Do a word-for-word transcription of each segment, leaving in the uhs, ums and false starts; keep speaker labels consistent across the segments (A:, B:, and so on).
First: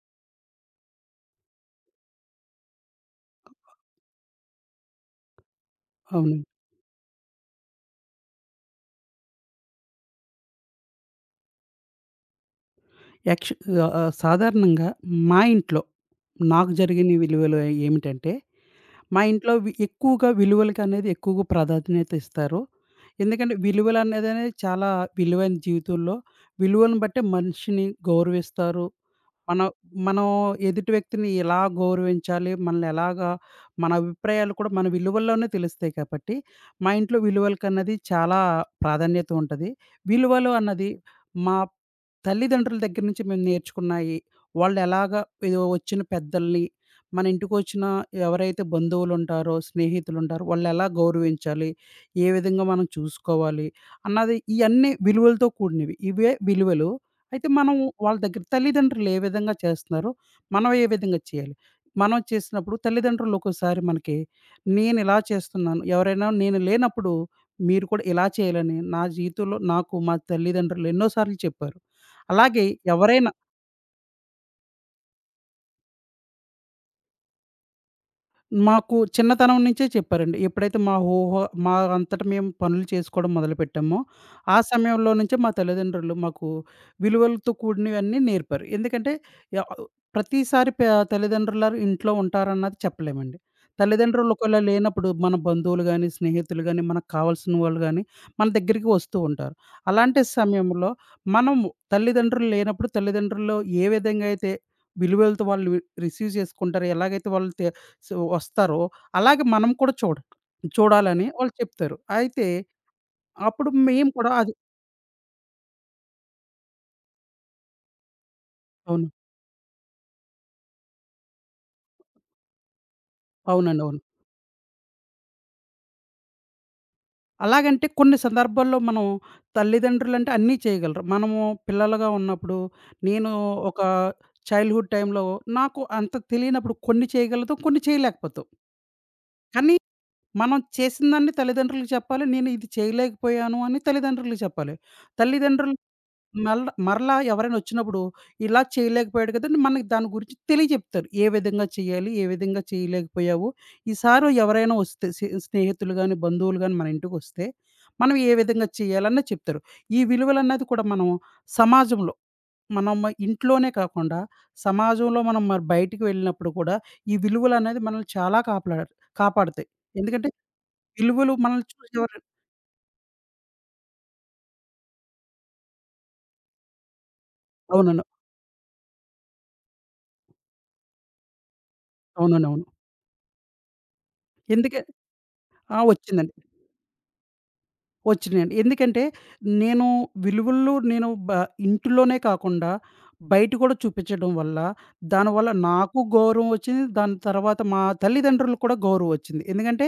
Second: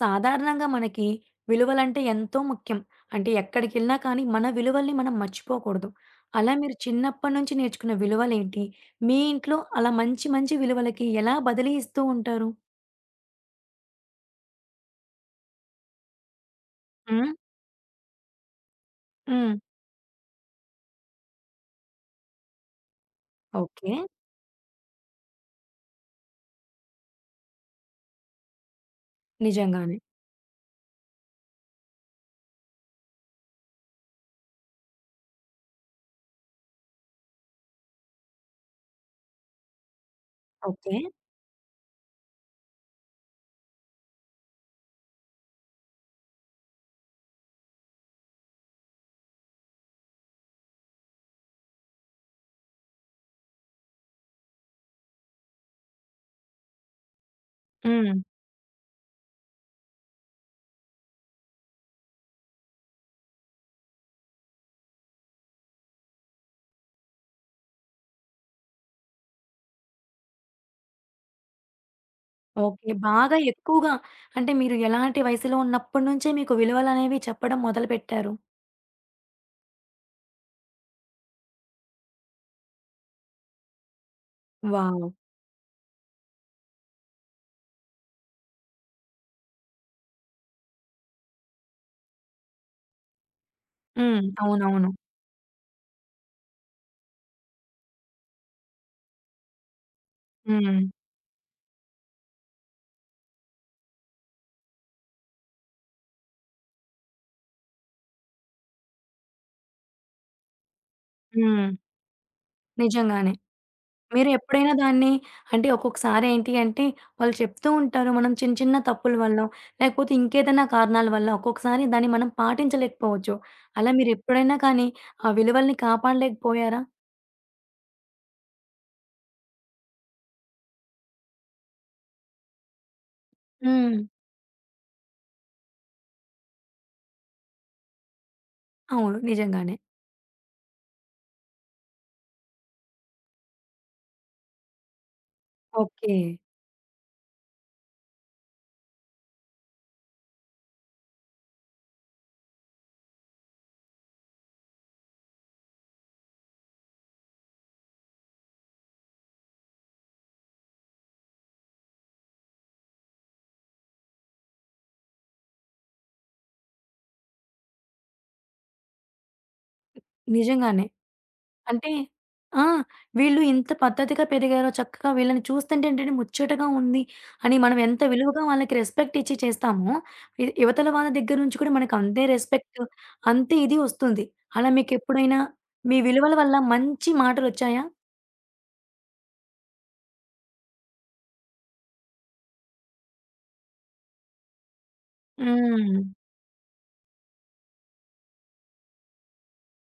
A: సాధారణంగా మనకి విలువలంటే ఎంతో ముఖ్యం. అంటే ఎక్కడికెళ్ళినా కానీ మన విలువల్ని మనం మర్చిపోకూడదు.
B: అవునండి.
A: అలా మీరు చిన్నప్పటి నుంచి నేర్చుకున్న విలువలేంటి? మీ ఇంట్లో అలా మంచి మంచి విలువలకి ఎలా బదిలీ ఇస్తూ ఉంటారు?
B: యాక్చు ఆహ్, ఆహ్, సాధారణంగా మా ఇంట్లో నాకు జరిగిన
A: హ్మ్.
B: విలువలు ఏమిటంటే, మా
A: హ్మ్.
B: ఇంట్లో వి ఎక్కువగా విలువలకనేది ఎక్కువగా ప్రాధాన్యత ఇస్తారు. ఎందుకంటే
A: ఓకే.
B: విలువలనేదనేది చాలా విలువైన జీవితంలో విలువలను బట్టే మనిషిని గౌరవిస్తారు. మనం
A: నిజంగానే.
B: మనం ఎదుటి వ్యక్తిని ఎలా గౌరవించాలి, మనల్ని ఎలాగా మన అభిప్రాయాలు కూడా మన విలువల్లోనే తెలుస్తాయి కాబట్టి, మా ఇంట్లో విలువలకన్నది చాలా ప్రాధాన్యత ఉంటది. విలువలు అన్నది
A: ఓకే.
B: మా తల్లిదండ్రుల దగ్గర నుంచి మేము నేర్చుకున్నాయి. వాళ్ళు ఎలాగా ఏదో వచ్చిన పెద్దల్ని, మన ఇంటికొచ్చిన ఎవరైతే బంధువులుంటారో, స్నేహితులుంటారో వాళ్ళెలా గౌరవించాలి, ఏ విధంగా మనం చూసుకోవాలి అన్నది ఇయన్నీ విలువలతో కూడినవి. ఇవే విలువలు. అయితే మనం
A: హ్మ్.
B: వాళ్ళ దగ్గర తల్లిదండ్రులు ఏ విధంగా చేస్తున్నారో, మనం ఏ విధంగా చేయాలి? మనం చేసినప్పుడు తల్లిదండ్రులు ఒక్కోసారి మనకి, నేను ఇలా చేస్తున్నాను, ఎవరైనా నేను లేనప్పుడు మీరు కూడా ఇలా చేయాలని, నా జీవితంలో నాకు మా తల్లిదండ్రులు ఎన్నో సార్లు చెప్పారు. అలాగే
A: ఓకే.
B: ఎవరైనా
A: బాగా ఎక్కువగా అంటే మీరు ఎలాంటి వయసులో ఉన్నప్పటి నుంచే మీకు విలువలనేవి చెప్పడం మొదలుపెట్టారు?
B: మాకు చిన్నతనం నుంచే చెప్పారండి. ఎప్పుడైతే మా ఊహ మా అంతట మేము పనులు చేసుకోవడం మొదలుపెట్టామో, ఆ
A: వావ్!
B: సమయంలో నుంచే మా తల్లిదండ్రులు మాకు విలువలతో కూడినవన్నీ నేర్పారు. ఎందుకంటే య ప్రతిసారి ప తల్లిదండ్రులారు ఇంట్లో ఉంటారన్నది చెప్పలేమండి.
A: హ్మ్.
B: తల్లిదండ్రులు ఒకవేళ
A: అవునవును.
B: లేనప్పుడు మన బంధువులు గానీ, స్నేహితులు గానీ, మనకు కావాల్సిన వాళ్ళు గానీ, మన దగ్గరికి వస్తూ ఉంటారు. అలాంటి
A: హ్మ్.
B: సమయంలో మనము తల్లిదండ్రులు లేనప్పుడు తల్లిదండ్రులు ఏ విధంగా అయితే విలువలతో వాళ్ళు రిసీవ్ చేసుకుంటారో, ఎలాగైతే వాళ్ళు తే సో, వస్తారో, అలాగే మనం కూడా చూడ చూడాలని వాళ్ళు
A: హ్మ్.
B: చెప్తారు. అయితే
A: నిజంగానే.
B: అప్పుడు మేము కూడా అది
A: మీరెప్పుడైనా దాన్ని, అంటే ఒక్కొక్కసారి ఏంటి అంటే, వాళ్ళు చెప్తూ ఉంటారు. మనం చిన్న చిన్న
B: అవును.
A: తప్పుల వల్లో, లేకపోతే ఇంకేదైనా కారణాల వల్ల ఒక్కొక్కసారి దాన్ని మనం పాటించలేకపోవచ్చు.
B: అవునండి.
A: అలా
B: అవును.
A: మీరెప్పుడైనా కానీ, ఆ విలువల్ని కాపాడలేకపోయారా?
B: అలాగంటే కొన్ని సందర్భాల్లో మనం తల్లిదండ్రులంటే అన్నీ చేయగలరు. మనము పిల్లలుగా ఉన్నప్పుడు నేను ఒక
A: హ్మ్.
B: చైల్డ్‌హుడ్ టైమ్‌లో నాకు అంత తెలియనప్పుడు కొన్ని చేయగలుగుతాం, కొన్ని చేయలేకపోతాం.
A: అవును.
B: కానీ
A: నిజంగానే.
B: మనం చేసిందాన్ని తల్లిదండ్రులకు చెప్పాలి. నేను ఇది చేయలేకపోయాను అని తల్లిదండ్రులకు చెప్పాలి. తల్లిదండ్రులు
A: ఓకే.
B: మళ్ళ మరలా ఎవరైనొచ్చినప్పుడు, ఇలా చేయలేకపోయాడు కదండీ! మనకి దాని గురించి తెలియజెప్తారు. ఏ విధంగా చేయాలి? ఏ విధంగా చేయలేకపోయావు? ఈసారి ఎవరైనా వస్తే సె స్నేహితులు గాని, బంధువులు గాని మన ఇంటికొస్తే, మనం ఏ విధంగా చేయాలన్నది చెప్తారు. ఈ విలువలన్నది కూడా మనం సమాజంలో మనం మ ఇంట్లోనే కాకుండా, సమాజంలో మనం మరి బయటికి వెళ్ళినప్పుడు కూడా, ఈ విలువలనేది మనల్ని చాలా కాపలా కాపాడతాయి. ఎందుకంటే,
A: నిజంగానే.
B: విలువలు మనల్ని
A: అంటే
B: చూసి ఎవరు
A: ఆ! వీళ్ళు ఇంత పద్ధతిగా పెరిగారో చక్కగా వీళ్ళని చూస్తుంటే ఏంటంటే ముచ్చటగా ఉంది అని మనం ఎంత
B: అవునండి.
A: విలువగా వాళ్ళకి రెస్పెక్ట్ ఇచ్చి చేస్తామో, ఇ ఇవతల వాళ్ళ దగ్గర నుంచి కూడా మనకు అంతే
B: అవునండి. అవును.
A: రెస్పెక్ట్, అంతే ఇది వస్తుంది. అలా
B: ఎందుకే
A: మీకెప్పుడైనా
B: ఆ!
A: మీ
B: వచ్చిందండి.
A: విలువల వల్ల మంచి మాటలొచ్చాయా?
B: వచ్చినాయండి. ఎందుకంటే నేను విలువలు నేను బ ఇంటిలోనే కాకుండా బయట కూడా చూపించడం వల్ల, దానివల్ల
A: హ్మ్.
B: నాకు గౌరవం వచ్చింది. దాని తర్వాత మా తల్లిదండ్రులకు కూడా గౌరవం వచ్చింది. ఎందుకంటే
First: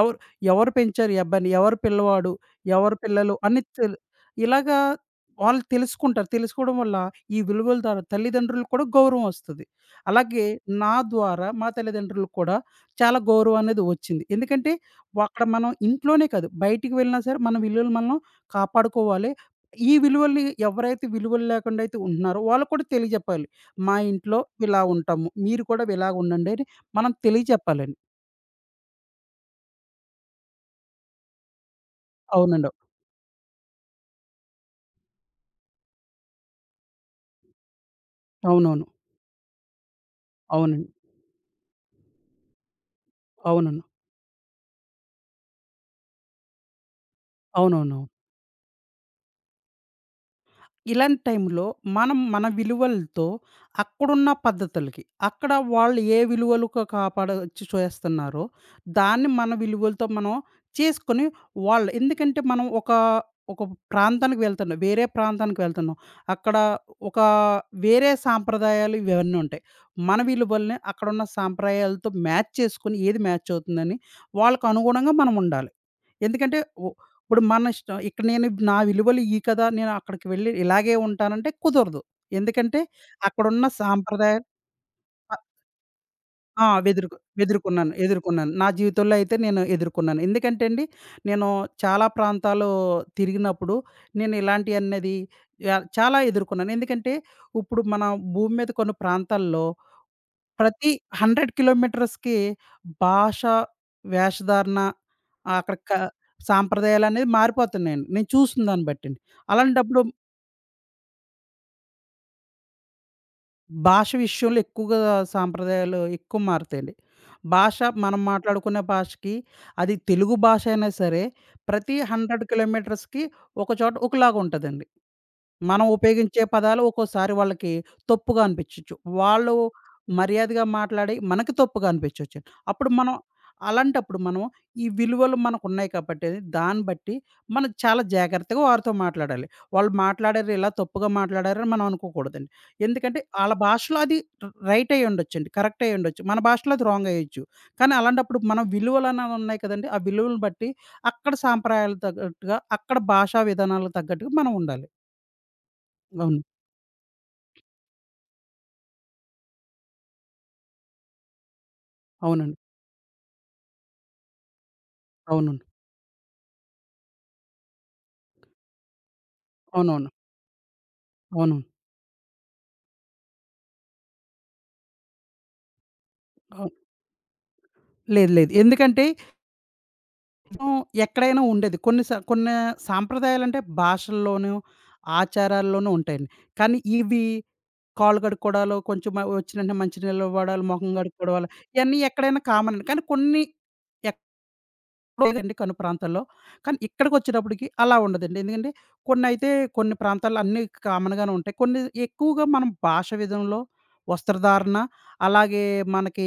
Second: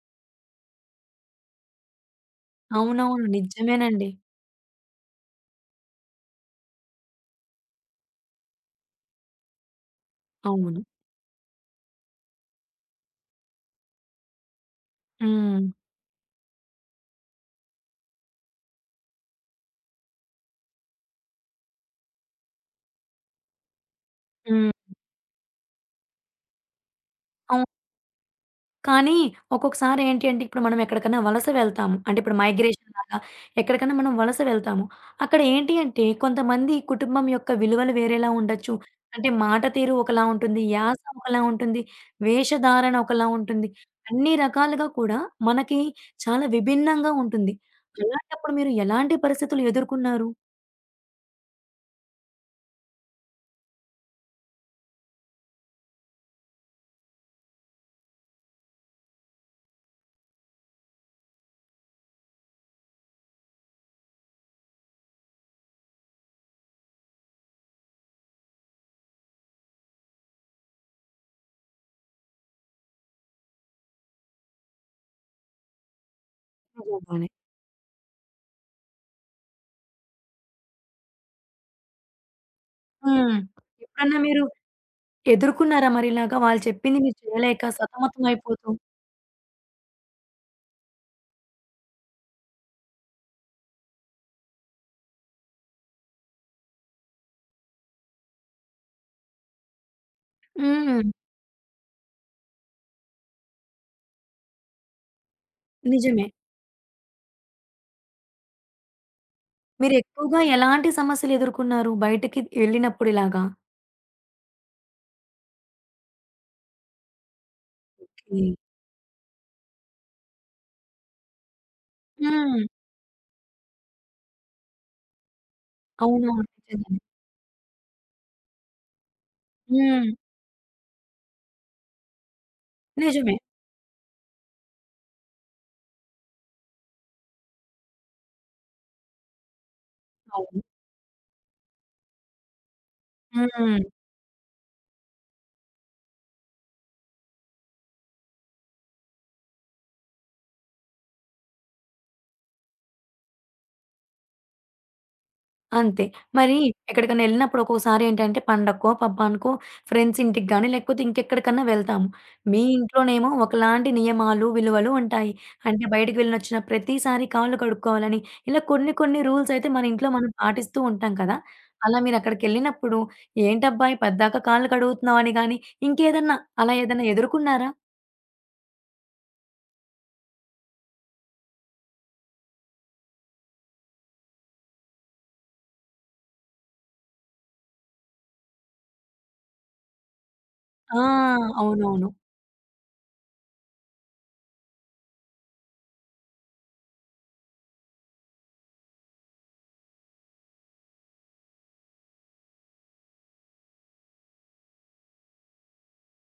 B: ఎవరు ఎవరు పెంచారు ఈ అబ్బాయిని? ఎవరు పిల్లవాడు? ఎవరు
A: అవునవును.
B: పిల్లలు? అని తెలు
A: నిజమేనండి.
B: ఇలాగా వాళ్ళు తెలుసుకుంటారు. తెలుసుకోవడం వల్ల ఈ విలువల ద్వారా తల్లిదండ్రులకు కూడా గౌరవం వస్తది. అలాగే
A: అవును.
B: నా ద్వారా మా తల్లిదండ్రులకు కూడా చాలా గౌరవం అనేది వచ్చింది. ఎందుకంటే అక్కడ
A: హ్మ్.
B: మనం ఇంట్లోనే కాదు, బయటికి వెళ్ళినా సరే మన విలువలు మనం కాపాడుకోవాలి. ఈ విలువల్ని ఎవరైతే విలువలు లేకుండా అయితే ఉంటున్నారో వాళ్ళకి కూడా తెలియజెప్పాలి. మా ఇంట్లో
A: హ్మ్.
B: ఇలా ఉంటాము. మీరు కూడా ఇలాగ ఉండండి అని మనం
A: అవును.
B: తెలియజెప్పాలండి.
A: కానీ ఒక్కొక్కసారి ఏంటి అంటే, ఇప్పుడు మనం ఎక్కడికన్నా వలస వెళ్తాము. అంటే ఇప్పుడు
B: అవునండి.
A: మైగ్రేషన్‌లాగా ఎక్కడికన్నా మనం వలస వెళ్తాము. అక్కడ ఏంటి అంటే, కొంతమంది కుటుంబం యొక్క విలువలు వేరేలా ఉండొచ్చు.
B: అవునవును.
A: అంటే మాట తీరు ఒకలా ఉంటుంది.
B: అవునండి.
A: యాస ఒకలా ఉంటుంది. వేషధారణ ఒకలా ఉంటుంది.
B: అవునండి.
A: అన్ని రకాలుగా కూడా మనకి చాలా విభిన్నంగా ఉంటుంది.
B: అవునవును.
A: అలాంటప్పుడు మీరు ఎలాంటి పరిస్థితులు ఎదుర్కొన్నారు?
B: ఇలాంటి టైంలో మనం మన విలువలతో అక్కడున్న పద్ధతులకి, అక్కడ వాళ్ళు ఏ విలువలుగా కాపాడొచ్చు చేస్తున్నారో, దాన్ని మన విలువలతో మనం చేసుకొని వాళ్ళు ఎందుకంటే మనం ఒక, ఒక ప్రాంతానికి వెళ్తున్నాం. వేరే ప్రాంతానికి వెళ్తున్నాం. అక్కడ ఒక వేరే సాంప్రదాయాలు ఇవన్నీ ఉంటాయి. మన విలువల్ని అక్కడున్న సాంప్రదాయాలతో మ్యాచ్ చేసుకొని ఏది మ్యాచ్ అవుతుందని వాళ్ళకనుగుణంగా మనం ఉండాలి. ఎందుకంటే
A: నిజంగానే.
B: ఇప్పుడు మన ఇష్టం. ఇక్కడ నేను నా విలువలు ఈ కదా! నేను అక్కడికి వెళ్ళి ఇలాగే ఉంటానంటే కుదరదు. ఎందుకంటే
A: హ్మ్.
B: అక్కడున్న
A: ఎప్పుడన్నా
B: సాంప్రదాయ
A: మీరు
B: అ
A: ఎదుర్కొన్నారా మరిలాగా? వాళ్ళు
B: ఆ!
A: చెప్పింది మీరు
B: వెదురుకు
A: చేయలేక
B: వెదురుకున్నాను.
A: సతమతం
B: ఎదుర్కొన్నాను. నా
A: అయిపోతూ?
B: జీవితంలో అయితే నేను ఎదుర్కొన్నాను. ఎందుకంటే అండి, నేను చాలా ప్రాంతాలు తిరిగినప్పుడు నేను ఇలాంటియన్నది యాహ్, చాలా ఎదుర్కొన్నాను. ఎందుకంటే ఇప్పుడు మన భూమి మీద కొన్ని ప్రాంతాల్లో ప్రతి
A: హ్మ్.
B: వంద కిలోమీటర్స్‌కి భాష, వేషధారణ ఆ అక్కడ క
A: నిజమే.
B: సాంప్రదాయాలనేవి మారిపోతున్నాయండి. నేను చూసిన దాన్ని బట్టండి. అలాంటప్పుడు
A: మీరెక్కువగా ఎలాంటి సమస్యలెదుర్కున్నారు బయటికి ఎళ్ళినప్పుడు ఇలాగా?
B: భాష విషయంలో ఎక్కువగా సాంప్రదాయాలు ఎక్కువ మారతాయండి. భాష మనం
A: ఓకే.
B: మాట్లాడుకునే భాషకి అది తెలుగు భాష అయినా సరే ప్రతి వంద
A: హ్మ్.
B: కిలోమీటర్స్‌కి ఒక చోట ఒకలాగా ఉంటదండి. మనం ఉపయోగించే
A: అవునవును.
B: పదాలు
A: నిజంగానే.
B: ఒక్కోసారి వాళ్ళకి తప్పుగా అనిపించొచ్చు. వాళ్ళు
A: హ్మ్.
B: మర్యాదగా మాట్లాడి మనకి తప్పుగా అనిపించొచ్చు. అప్పుడు మనం
A: నిజమే.
B: అలాంటప్పుడు మనం ఈ విలువలు మనకున్నాయి కాబట్టి దాన్ని బట్టి మనం చాలా జాగ్రత్తగా వారితో మాట్లాడాలి. వాళ్ళు మాట్లాడారు
A: అవును.
B: ఇలా తప్పుగా మాట్లాడారని మనం అనుకోకూడదండి. ఎందుకంటే ఆళ్ళ
A: హ్మ్.
B: భాషలో అది ర్ రైట్ అయ్యుండొచ్చండి. కరెక్ట్ అయ్యుండొచ్చు. మన భాషలో అది రాంగ్ అయ్యొచ్చు. కానీ అలాంటప్పుడు మనం విలువలనేవి ఉన్నాయి కదండీ! ఆ విలువలను బట్టి అక్కడ సాంప్రదాయాలకు తగ్గట్టుగా అక్కడ భాషా విధానాలకు తగ్గట్టుగా మనం ఉండాలి.
A: అంతే.
B: అవును.
A: మరి ఎక్కడికైనా ఎళ్ళినప్పుడు ఒక్కోసారి ఏంటంటే పండక్కో, పబ్బానికో, ఫ్రెండ్స్ ఇంటికి గాని, లేకపోతే ఇంకెక్కడికన్నా వెళ్తాము.
B: అవునండి.
A: మీ ఇంట్లోనేమో ఒకలాంటి నియమాలు, విలువలు ఉంటాయి.
B: అవునండి.
A: అంటే బయటికి వెళ్ళినొచ్చిన ప్రతిసారి కాళ్ళు కడుక్కోవాలని, ఇలా కొన్ని కొన్ని రూల్స్ అయితే మన ఇంట్లో
B: అవునవును.
A: మనం పాటిస్తూ ఉంటాం కదా!
B: అవును.
A: అలా మీరక్కడికెళ్ళినప్పుడు ఏంటబ్బాయి పద్దాక కాళ్ళు కడుగుతున్నావు అని గాని, ఇంకేదన్నా, అలా
B: అవును.
A: ఏదన్నా ఎదుర్కొన్నారా?
B: లేదు లేదు. ఎందుకంటే మనం ఎక్కడైనా ఉండేది. కొన్ని స కొన్ని సాంప్రదాయాలంటే భాషల్లోనూ, ఆచారాల్లోనూ ఉంటాయండి. కానీ ఇవి కాళ్ళు కడుక్కోవడాలు, కొంచెం మ వచ్చిన వెంటనే మంచినీళ్ళు ఇవ్వడాలు, మొఖం
A: ఆ!
B: కడుక్కోవడాలు ఇయన్నీ
A: అవునవును.
B: ఎక్కడైనా కామన్ అండి. కానీ కొన్ని ఎక్ లేదండి కొన్ని ప్రాంతాల్లో. కానీ ఇక్కడికొచ్చేటప్పటికి అలా ఉండదండి. ఎందుకంటే కొన్నైతే కొన్ని ప్రాంతాల్లో అన్నీ కామన్‌గానే ఉంటాయి. కొన్ని ఎక్కువగా మనం భాష విధంలో, వస్త్రధారణ అలాగే మనకి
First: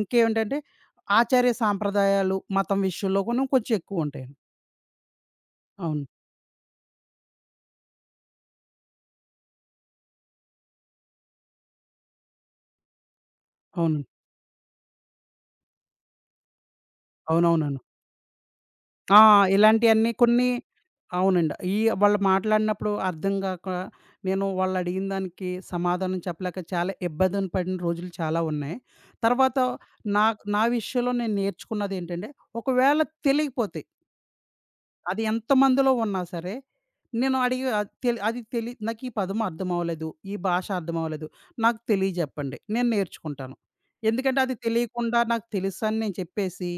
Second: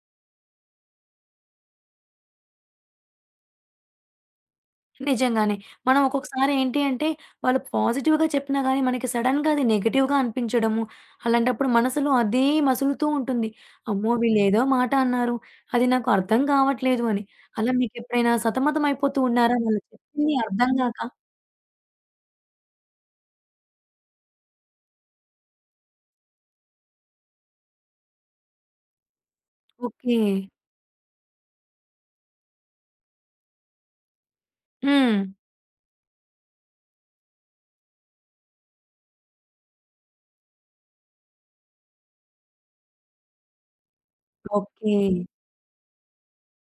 B: ఇంకేంటంటే ఆచార్య సాంప్రదాయాలు, మతం విషయంలో కూడా కొంచెం ఎక్కువుంటాయండి.
A: నిజంగానే. మనం
B: అవును.
A: ఒక్కొక్కసారి ఏంటి అంటే, వాళ్ళు పాజిటివ్‌గా చెప్పినా గాని, మనకి సడెన్‌గా అది నెగెటివ్‌గా అనిపించడము. అలాంటప్పుడు మనసులో అదే మసులుతూ ఉంటుంది.
B: అవును.
A: అమ్మో! వీళ్ళేదో మాట అన్నారు. అది నాకు అర్థం కావట్లేదు అని. అలా
B: అవునవునండి.
A: మీకెప్పుడైనా సతమతం అయిపోతూ
B: ఆ!
A: ఉన్నారా? వాళ్ళు
B: ఇలాంటియన్నీ
A: చెప్పింది
B: కొన్ని
A: అర్థం గాక?
B: అవునండి. ఈ వాళ్ళు మాట్లాడినప్పుడు అర్థం గాక, నేను వాళ్ళడిగిన దానికి సమాధానం చెప్పలేక చాలా ఇబ్బందులు పడిన రోజులు చాలా ఉన్నాయి. తర్వాత
A: ఓకే.
B: నా నా విషయంలో నేను నేర్చుకున్నదేంటంటే, ఒకవేళ తెలియకపోతే
A: హ్మ్.
B: అది ఎంతమందిలో ఉన్నా సరే, నేను అడిగి అది తెలి అది తెలి నాకు ఈ పదం అర్థం అవ్వలేదు, ఈ భాష అర్థం అవ్వలేదు. నాకు తెలియజెప్పండి. నేను నేర్చుకుంటాను. ఎందుకంటే అది
A: ఓకే.
B: తెలియకుండా నాకు తెలుసని నేను చెప్పేసి,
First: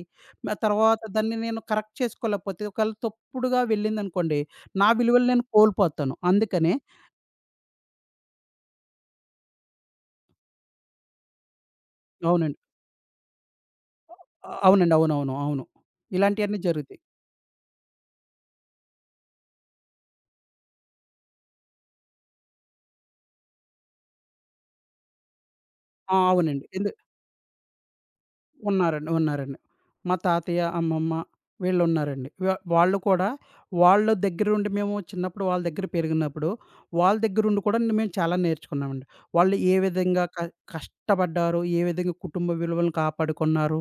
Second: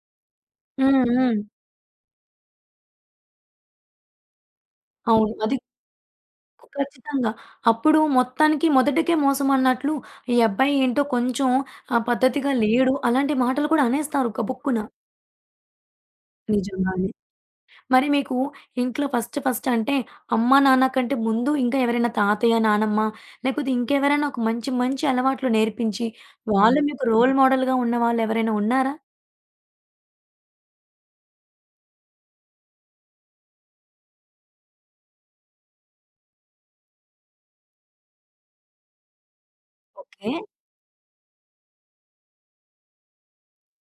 B: మ
A: హ్మ్.
B: తర్వాత దాన్ని
A: హ్మ్.
B: నేను కరెక్ట్ చేసుకోలేకపోతే ఒకవేళ తప్పుడుగా వెళ్ళిందనుకోండి, నా విలువలు
A: అవును.
B: నేను
A: అది
B: కోల్పోతాను. అందుకనే
A: ఖచ్చితంగా. అప్పుడు మొత్తానికి మొదటికే మోసం అన్నట్లు, ఈ అబ్బాయి ఏంటో కొంచెం ఆహ్, పద్ధతిగా
B: అవునండి.
A: లేడు. అలాంటి మాటలు కూడా అనేస్తారు
B: ఆ-
A: గబుక్కున.
B: అవునండి. అవునవును. అవును. ఇలాంటియన్నీ జరుగుతాయి.
A: నిజంగానే. మరి మీకు ఇంట్లో ఫస్ట్ ఫస్ట్ అంటే అమ్మా, నాన్న కంటే ముందు ఇంకా ఎవరైనా తాతయ్య, నానమ్మ, లేకపోతే ఇంకెవరైనా ఒక మంచి మంచి అలవాట్లు నేర్పించి,
B: ఆ! అవునండి.
A: వాళ్ళు అవును.
B: ఎందు
A: మీకు రోల్ మోడల్‌గా ఉన్నవాళ్ళెవరైనా ఉన్నారా?
B: ఉన్నారండి. ఉన్నారండి. మా తాతయ్య, అమ్మమ్మ వీళ్ళున్నారండి. వ వాళ్ళు కూడా వాళ్ళ దగ్గరుండి మేము చిన్నప్పుడు వాళ్ళ దగ్గర పెరిగినప్పుడు, వాళ్ళ దగ్గరుండి కూడా మేము చాలా నేర్చుకున్నామండి. వాళ్ళు ఏ విధంగా
A: ఓకే.
B: క కష్టపడ్డారు, ఏ విధంగా కుటుంబ విలువలను కాపాడుకున్నారు,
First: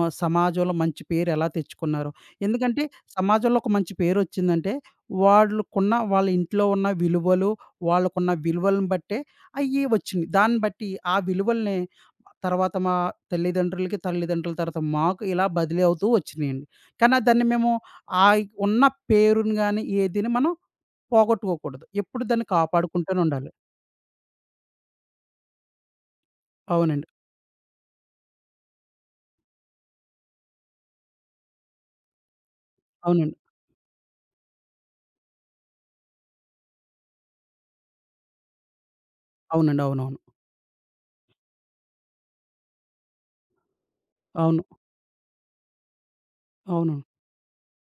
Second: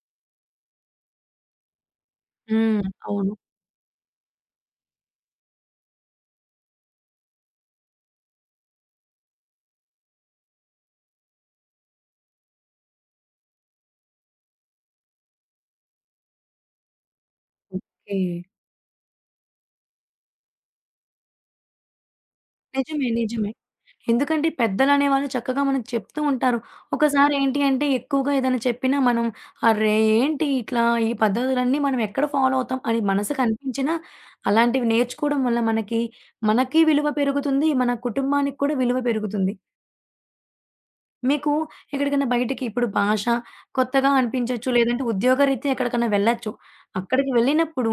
B: ఆహ్, సమాజంలో మంచి పేరు ఎలా తెచ్చుకున్నారు.
A: హ్మ్.
B: ఎందుకంటే
A: అవును.
B: సమాజంలో ఒక మంచి పేరొచ్చిందంటే, వాళ్ళకున్న వాళ్ళ ఇంట్లో ఉన్న విలువలు, వాళ్ళకున్న విలువలను బట్టే అయ్యి వచ్చింది. దాన్ని బట్టి ఆ విలువల్ని తర్వాత మా తల్లిదండ్రులకి, తల్లిదండ్రుల తర్వాత మాకు ఇలా బదిలీ అవుతూ వచ్చినియండి. కానీ దాన్ని మేము
A: ఓకే.
B: ఆయి ఉన్న పేరుని గాని, ఏదీని మనం పోగొట్టుకోకూడదు. ఎప్పుడు దాన్ని
A: నిజమే.
B: కాపాడుకుంటూనే
A: నిజమే.
B: ఉండాలి.
A: ఎందుకంటే పెద్దలనేవాళ్ళు చక్కగా మనకు చెప్తూ ఉంటారు.
B: అవునండి.
A: ఒకసారి ఏంటి అంటే ఎక్కువగా ఏదైనా చెప్పినా మనం అర్రే! ఏంటి ఇట్లా ఈ పద్ధతులన్నీ మనం ఎక్కడ ఫాలో అవుతాం అని
B: అవునండి.
A: మనసుకు అనిపించినా, అలాంటివి నేర్చుకోవడం వల్ల మనకి, మనకి విలువ పెరుగుతుంది. మన కుటుంబానికి కూడా విలువ పెరుగుతుంది.
B: అవునండి. అవునవును.
A: మీకు ఎక్కడికైనా బయటికి ఇప్పుడు భాష కొత్తగా
B: అవును. అవును.
A: అనిపించొచ్చు. లేదంటే ఉద్యోగరీత్యా ఎక్కడికన్నా వెళ్ళొచ్చు.
B: అవును.
A: అక్కడికి వెళ్ళినప్పుడు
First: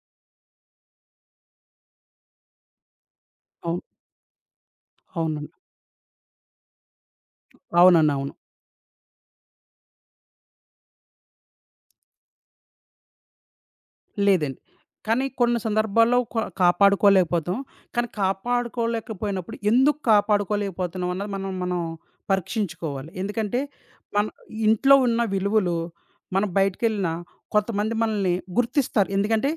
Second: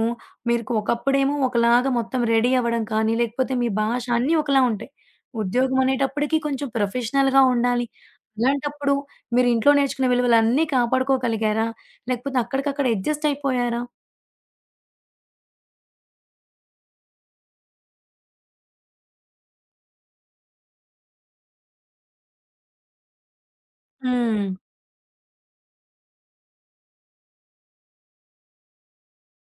A: మీకు ఒకప్పుడేమో ఒకలాగా మొత్తం రెడీ అవ్వడం కానీ, లేకపోతే మీ
B: అవును.
A: భాష అన్నీ ఒకలా ఉంటాయి.
B: అవునండి.
A: ఉద్యోగం అనేటప్పటికి కొంచెం ప్రొఫెషనల్‌గా ఉండాలి.
B: అవునండి. అవును.
A: అలాంటప్పుడు మీరు ఇంట్లో నేర్చుకున్న విలువలన్నీ కాపాడుకోగలిగారా? లేకపోతే అక్కడికక్కడ అడ్జస్ట్ అయిపోయారా?
B: లేదండి. కానీ కొన్ని సందర్భాల్లో క కాపాడుకోలేకపోతాం. కానీ కాపాడుకోలేకపోయినప్పుడు ఎందుకు కాపాడుకోలేకపోతున్నాం అన్నది మనం మనం పరీక్షించుకోవాలి. ఎందుకంటే మన
A: హ్మ్.
B: ఇంట్లో ఉన్న విలువలు మనం బయటికెళ్ళినా కొంతమంది మనల్ని గుర్తిస్తారు. ఎందుకంటే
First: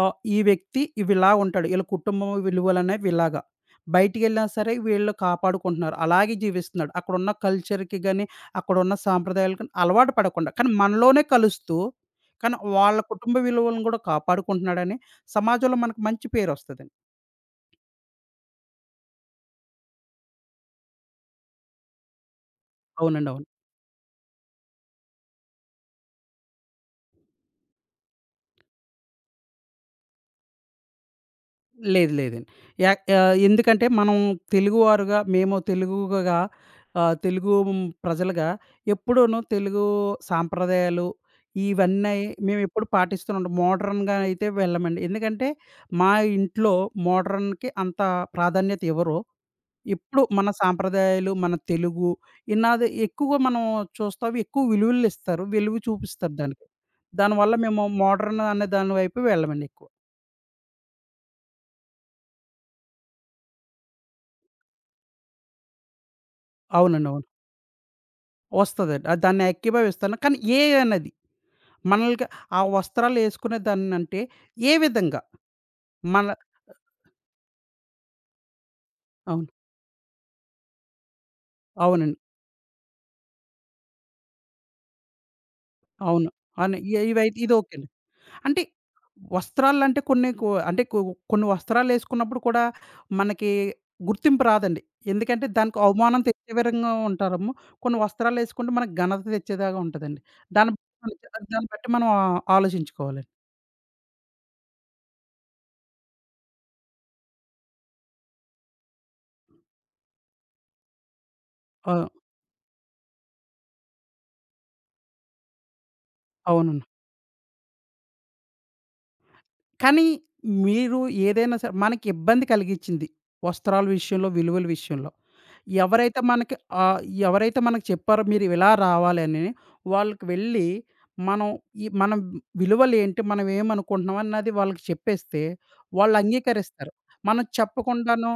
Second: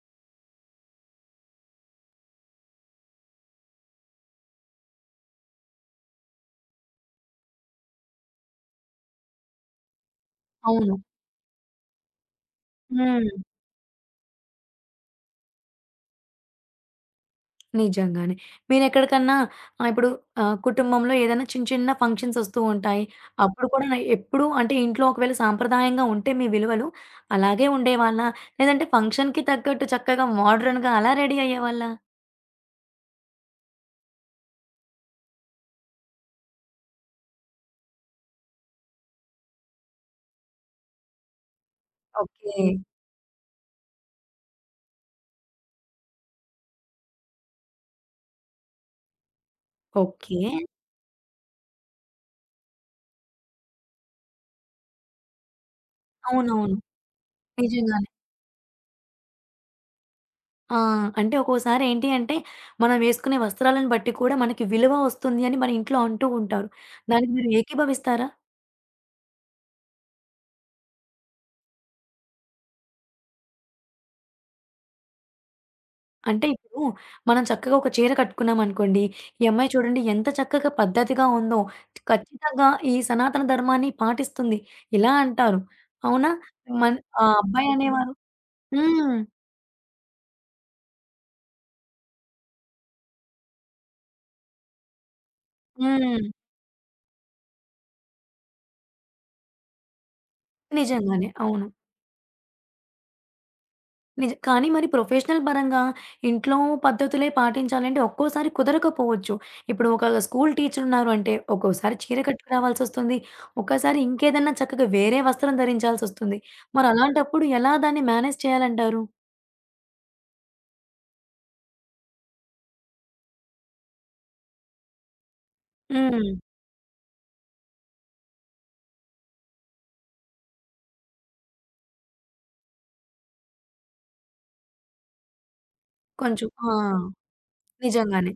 B: ఆహ్, ఈ వ్యక్తి ఇవిలా ఉంటాడు. వీళ్ళ కుటుంబం విలువలనేవి ఇలాగా. బయటికెళ్ళినా సరే వీళ్ళు కాపాడుకుంటున్నారు. అలాగే జీవిస్తున్నాడు. అక్కడున్న కల్చర్‌కి గాని, అక్కడున్న సాంప్రదాయాలకు గాని అలవాటు పడకుండా కానీ
A: అవును.
B: మనలోనే కలుస్తూ కానీ వాళ్ళ
A: హ్మ్.
B: కుటుంబ విలువలను కూడా కాపాడుకుంటున్నాడని సమాజంలో మనకు మంచి పేరొస్తదండి.
A: నిజంగానే. మీరెక్కడికన్నా ఆహ్, ఇప్పుడు ఆహ్, కుటుంబంలో ఏదైనా చిన్న చిన్న ఫంక్షన్స్ ఒస్తూ ఉంటాయి.
B: అవునండి. అవును.
A: అప్పుడు కూడా న ఎప్పుడు అంటే ఇంట్లో ఒకవేళ సాంప్రదాయంగా ఉంటే మీ విలువలు అలాగే ఉండేవాళ్ళా? లేదంటే ఫంక్షన్‌కి తగ్గట్టు చక్కగా మోడర్న్‌గా అలా రెడీ అయ్యేవాళ్ళా?
B: లేదు లేదండి. యా ఆహ్, ఎందుకంటే మనం తెలుగువారుగా మేము తెలుగుగా ఆహ్, తెలుగు ప్రజలుగా ఎప్పుడూను తెలుగు సాంప్రదాయాలు ఇవన్నీ
A: ఓకే.
B: మేమెప్పుడు పాటిస్తున్నాం. మోడర్న్‌గా అయితే వెళ్ళమండి. ఎందుకంటే మా ఇంట్లో మోడర్న్‌కి అంత ప్రాధాన్యత ఇవ్వరు. ఎప్పుడు
A: ఓకే.
B: మన సాంప్రదాయాలు, మన తెలుగు ఇన్నాది ఎక్కువగా మనం చూస్తాం. ఎక్కువ విలువలు ఇస్తారు. విలువ చూపిస్తారు దానికి.
A: అవునవును.
B: దానివల్ల మేము
A: నిజంగానే.
B: మోడర్న్ అనే దాని వైపు వెళ్ళమండి ఎక్కువ.
A: ఆ! అంటే ఒక్కోసారి ఏంటి అంటే మనం వేసుకునే వస్త్రాలను బట్టి కూడా మనకి విలువ ఒస్తుంది అని మన ఇంట్లో అంటూ ఉంటారు.
B: అవునండి. అవును.
A: దానికి మీరు ఏకీభవిస్తారా?
B: వస్తదండి. ఆహ్, దాన్ని ఏకీభవిస్తాను. కానీ ఏ అనేది మనల్ని ఆ వస్త్రాలు ఏసుకునే దాన్నంటే ఏ విధంగా మన
A: అంటే ఇప్పుడు మనం చక్కగా ఒక చీర కట్టుకున్నామనుకోండి, ఈ
B: అవును.
A: అమ్మాయి చూడండి ఎంత చక్కగా పద్ధతిగా ఉందో,
B: అవునండి.
A: ఖచ్చితంగా ఈ సనాతన ధర్మాన్ని పాటిస్తుంది ఇలా అంటారు.
B: అవును.
A: అవునా?
B: అవును. ఇ
A: మన్ ఆ
B: ఇవైతే ఇది
A: అబ్బాయి
B: ఓకే.
A: అనేవారు.
B: అంటే
A: హ్మ్.
B: వస్త్రాలంటే కొన్ని కొ అంటే కొ కొన్ని వస్త్రాలేసుకున్నప్పుడు కూడా మనకి గుర్తింపు రాదండి. ఎందుకంటే దానికి అవమానం
A: హ్మ్.
B: తెచ్చే విధంగా ఉంటారము. కొన్ని వస్త్రాలేసుకుంటే మనకు ఘనత తెచ్చేలాగా ఉంటదండి. దాన్ని బట్టి
A: నిజంగానే.
B: మనం
A: అవును.
B: దాన్ని బట్టి మనం ఆలోచించుకోవాలి.
A: నిజ కానీ మరి ప్రొఫెషనల్ పరంగా ఇంట్లో పద్ధతులే పాటించాలంటే ఒక్కోసారి కుదరకపోవచ్చు. ఇప్పుడు ఒక స్కూల్ టీచర్ ఉన్నారు అంటే
B: ఆ!
A: ఒక్కోసారి చీర కట్టుకు రావాల్సొస్తుంది. ఒక్కోసారి ఇంకేదన్నా చక్కగా వేరే వస్త్రం ధరించాల్సొస్తుంది.
B: అవునండి.
A: మరి అలాంటప్పుడు ఎలా దాన్ని మేనేజ్ చేయాలంటారు?
B: కానీ మీరు ఏదైనా సరే మనకి ఇబ్బంది కలిగించింది. వస్త్రాల విషయంలో, విలువల విషయంలో. ఎవరైతే
A: హ్మ్.
B: మనకి ఆహ్, ఎవరైతే మనకు చెప్పారో మీరు ఇలా రావాలని, వాళ్ళకి వెళ్ళి మనం ఈ మనం విలువలేంటి, మనం ఏమనుకుంటున్నాం అన్నది వాళ్ళకి చెప్పేస్తే వాళ్ళు
A: కొంచెం ఆ!
B: అంగీకరిస్తారు. మనం
A: నిజంగానే.
B: చెప్పకుండాను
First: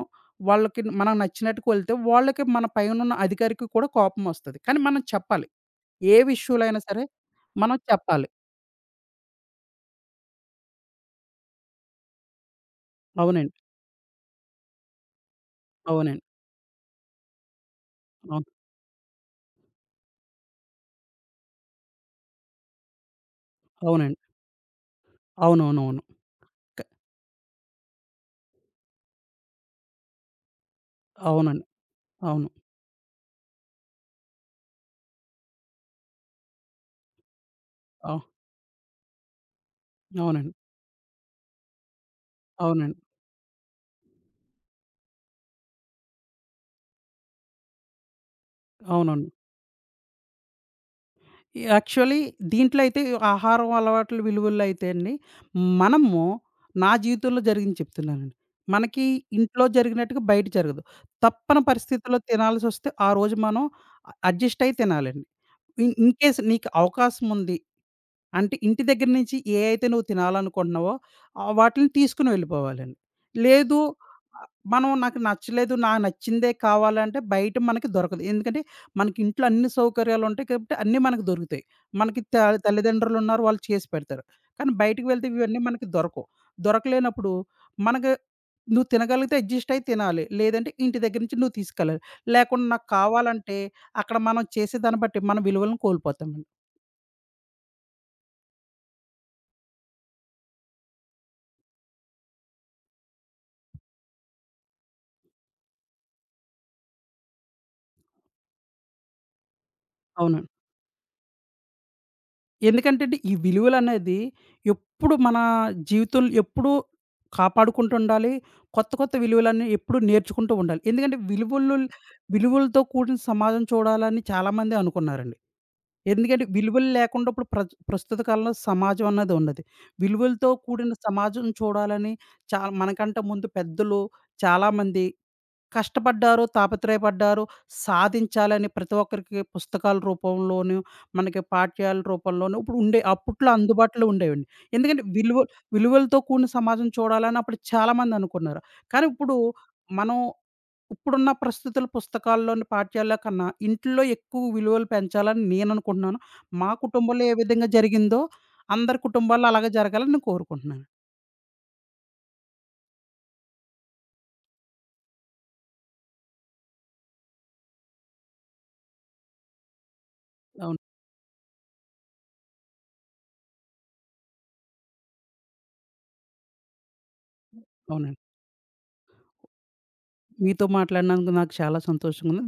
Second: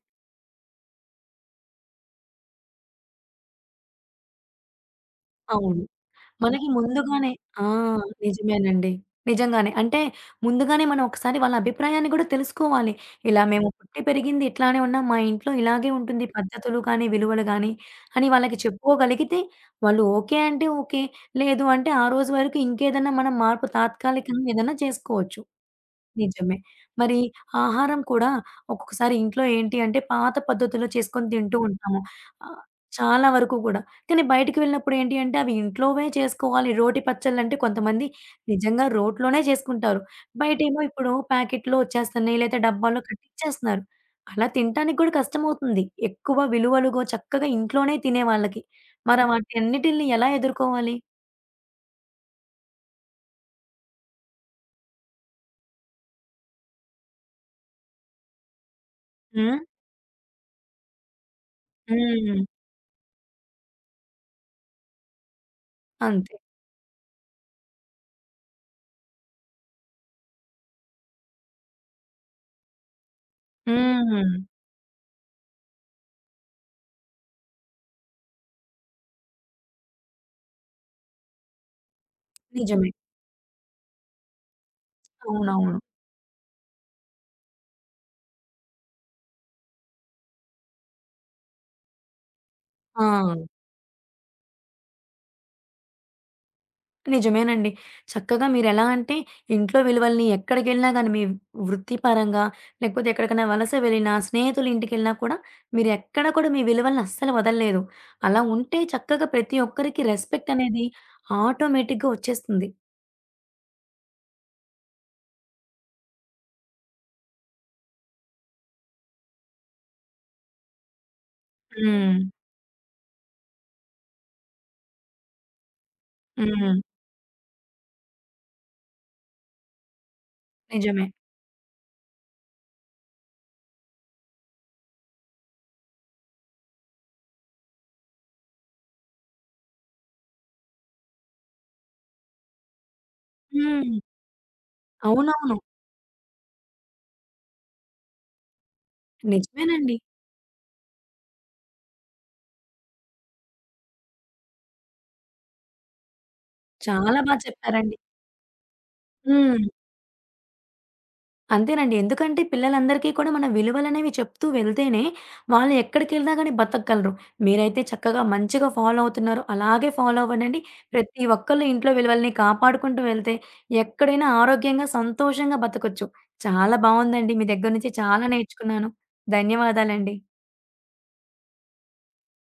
B: వాళ్ళకి మనకు నచ్చినట్టుగా వెళ్తే వాళ్ళకి మన పైనున్న అధికారికి కూడా కోపమొస్తది. కానీ మనం చెప్పాలి.
A: అవును.
B: ఏ విషయంలో
A: మనకి
B: అయినా సరే
A: ముందుగానే ఆ!
B: మనం చెప్పాలి.
A: నిజమేనండి. నిజంగానే. అంటే ముందుగానే మనం ఒకసారి వాళ్ళ అభిప్రాయాన్ని గూడా తెలుసుకోవాలి. ఇలా
B: అవునండి.
A: మేము పుట్టి పెరిగింది ఇట్లానే ఉన్నాం. మా ఇంట్లో ఇలాగే
B: అవునండి.
A: ఉంటుంది పద్ధతులు కానీ, విలువలు గానీ అని
B: అవును.
A: వాళ్ళకి చెప్పుకోగలిగితే వాళ్ళు ఓకే అంటే ఓకే. లేదు అంటే ఆ రోజు వరకు ఇంకేదన్నా మనం మార్పు
B: అవునండి.
A: తాత్కాలికంగా ఏదన్నా చేసుకోవచ్చు.
B: అవునవునవును.
A: నిజమే.
B: క
A: మరి ఆహారం కూడా ఒక్కొక్కసారి ఇంట్లో ఏంటి అంటే పాత పద్ధతుల్లో చేసుకొని తింటూ
B: అవునండి.
A: ఉంటాము.
B: అవును.
A: ఆహ్, చాలా వరకు కూడా. కానీ బయటికి వెళ్ళినప్పుడు ఏంటి అంటే అవి ఇంట్లోవే చేసుకోవాలి. రోటి పచ్చళ్ళంటే కొంతమంది
B: అవు
A: నిజంగా రోట్లోనే చేసుకుంటారు.
B: అవునండి.
A: బయటేమో ఇప్పుడు ప్యాకెట్‌లో వచ్చేస్తున్నాయి. లేతే
B: అవునండి.
A: డబ్బాల్లో కట్టిచ్చేస్తున్నారు. అలా తినటానికి కూడా కష్టమవుతుంది. ఎక్కువ విలువలుగో చక్కగా ఇంట్లోనే తినే వాళ్ళకి. మరి
B: అవునవును.
A: వాటన్నిటిల్ని ఎలా ఎదుర్కోవాలి?
B: యాక్చువల్లీ దీంట్లో అయితే ఆహారం అలవాట్ల విలువల్లో అయితే అండి, మనము నా జీవితంలో జరిగింది చెప్తున్నానండి. మనకి
A: హ్మ్.
B: ఇంట్లో జరిగినట్టుగా బయట జరగదు. తప్పని పరిస్థితుల్లో
A: హ్మ్.
B: తినాల్సొస్తే ఆ రోజు మనం అడ్జస్ట్ అయ్యి తినాలండి. ఇన్
A: అంతే.
B: ఇన్‌కేస్ నీకు అవకాశం ఉంది అంటే ఇంటి దగ్గర నుంచి ఏ అయితే నువ్వు తినాలనుకుంటున్నావో ఆహ్, వాటిలిని తీసుకొని వెళ్ళిపోవాలండి. లేదు
A: హ్మ్.
B: ఆహ్, మనం నాకు నచ్చలేదు, నాకు నచ్చిందే కావాలంటే బయట మనకి దొరకదు. ఎందుకంటే మనకి ఇంట్లో అన్ని సౌకర్యాలుంటాయి కాబట్టి అన్నీ మనకు దొరుకుతాయి. మనకి త
A: నిజమే.
B: తల్లిదండ్రులున్నారు వాళ్ళు చేసి పెడతారు. కానీ బయటికి వెళ్తే ఇవన్నీ
A: అవునవును.
B: మనకి దొరకవు. దొరకలేనప్పుడు మనకు నువ్వు తినగలిగితే అడ్జస్ట్ అయ్యి తినాలి. లేదంటే ఇంటి దగ్గర నుంచి నువ్వు తీసుకెళ్ళాలి. లేకుండా నాకు
A: ఆ!
B: కావాలంటే అక్కడ మనం చేసే దాన్ని బట్టి మన విలువలను కోల్పోతామండి.
A: నిజమేనండి. చక్కగా మీరెలా అంటే, ఇంట్లో విలువల్ని ఎక్కడికెళ్ళినా గాని మీ వృత్తిపరంగా, లేకపోతే ఎక్కడికైనా వలస వెళ్ళినా, స్నేహితుల ఇంటికెళ్ళినా కూడా మీరెక్కడ కూడా మీ విలువల్ని అస్సలు వదలలేదు. అలా ఉంటే చక్కగా ప్రతి ఒక్కరికి
B: అవునండి.
A: రెస్పెక్ట్ అనేది ఆటోమేటిక్‌గా వచ్చేస్తుంది.
B: ఎందుకంటే అండి, ఈ విలువలనేది ఎప్పుడు మన జీవితం ఎప్పుడూ కాపాడుకుంటూ ఉండాలి. కొత్త, కొత్త విలువలన్నీ ఎప్పుడూ నేర్చుకుంటూ ఉండాలి. ఎందుకంటే విలువలు
A: హ్మ్.
B: విలువలతో కూడిన సమాజం చూడాలని చాలామంది అనుకున్నారండి. ఎందుకంటే
A: హ్మ్.
B: విలువలు లేకుండా ఇప్పుడు ప్రజ ప్రస్తుత కాలంలో సమాజం అన్నది ఉండదు. విలువలతో కూడిన
A: నిజమే.
B: సమాజం చూడాలని చాలా మనకంటే ముందు పెద్దలు చాలామంది కష్టపడ్డారు, తాపత్రయపడ్డారు, సాధించాలని ప్రతి ఒక్కరికి పుస్తకాల రూపంలోను, మనకి పాఠ్యాల రూపంలోను ఇప్పుడు ఉండే అప్పట్లో
A: హ్మ్.
B: అందుబాటులో ఉండేవండి. ఎందుకంటే విలువ
A: అవునవును.
B: విలువలతో కూడిన సమాజం చూడాలని అప్పుడు చాలామంది అనుకున్నారు. కానీ ఇప్పుడు
A: నిజమేనండి.
B: మనం ఇప్పుడున్న ప్రస్తుతుల పుస్తకాల్లోని పాఠ్యాల్లో కన్నా ఇంట్లో ఎక్కువ విలువలు పెంచాలని నేను అనుకుంటున్నాను. మా
A: చాలా
B: కుటుంబంలో
A: బా
B: ఏ విధంగా
A: చెప్పారండి.
B: జరిగిందో అందరి కుటుంబాల్లో
A: హ్మ్.
B: అలాగే జరగాలని నేను కోరుకుంటున్నాను.
A: అంతేనండి. ఎందుకంటే పిల్లలందరికీ కూడా మన విలువలనేవి చెప్తూ వెళ్తేనే, వాళ్ళు ఎక్కడికెళ్ళినా గానీ బతకగలరు. మీరైతే చక్కగా మంచిగా ఫాలో అవుతున్నారు. అలాగే ఫాలో అవ్వడండి.
B: అవును.
A: ప్రతి ఒక్కళ్ళు ఇంట్లో విలువల్ని కాపాడుకుంటూ వెళ్తే, ఎక్కడైనా ఆరోగ్యంగా, సంతోషంగా బతకొచ్చు. చాలా బావుందండి. మీ దగ్గర నుంచి
B: అవునండి.
A: చాలా నేర్చుకున్నాను. ధన్యవాదాలండి.
B: మీతో మాట్లాడినందుకు నాకు చాలా సంతోషంగా ఉంది.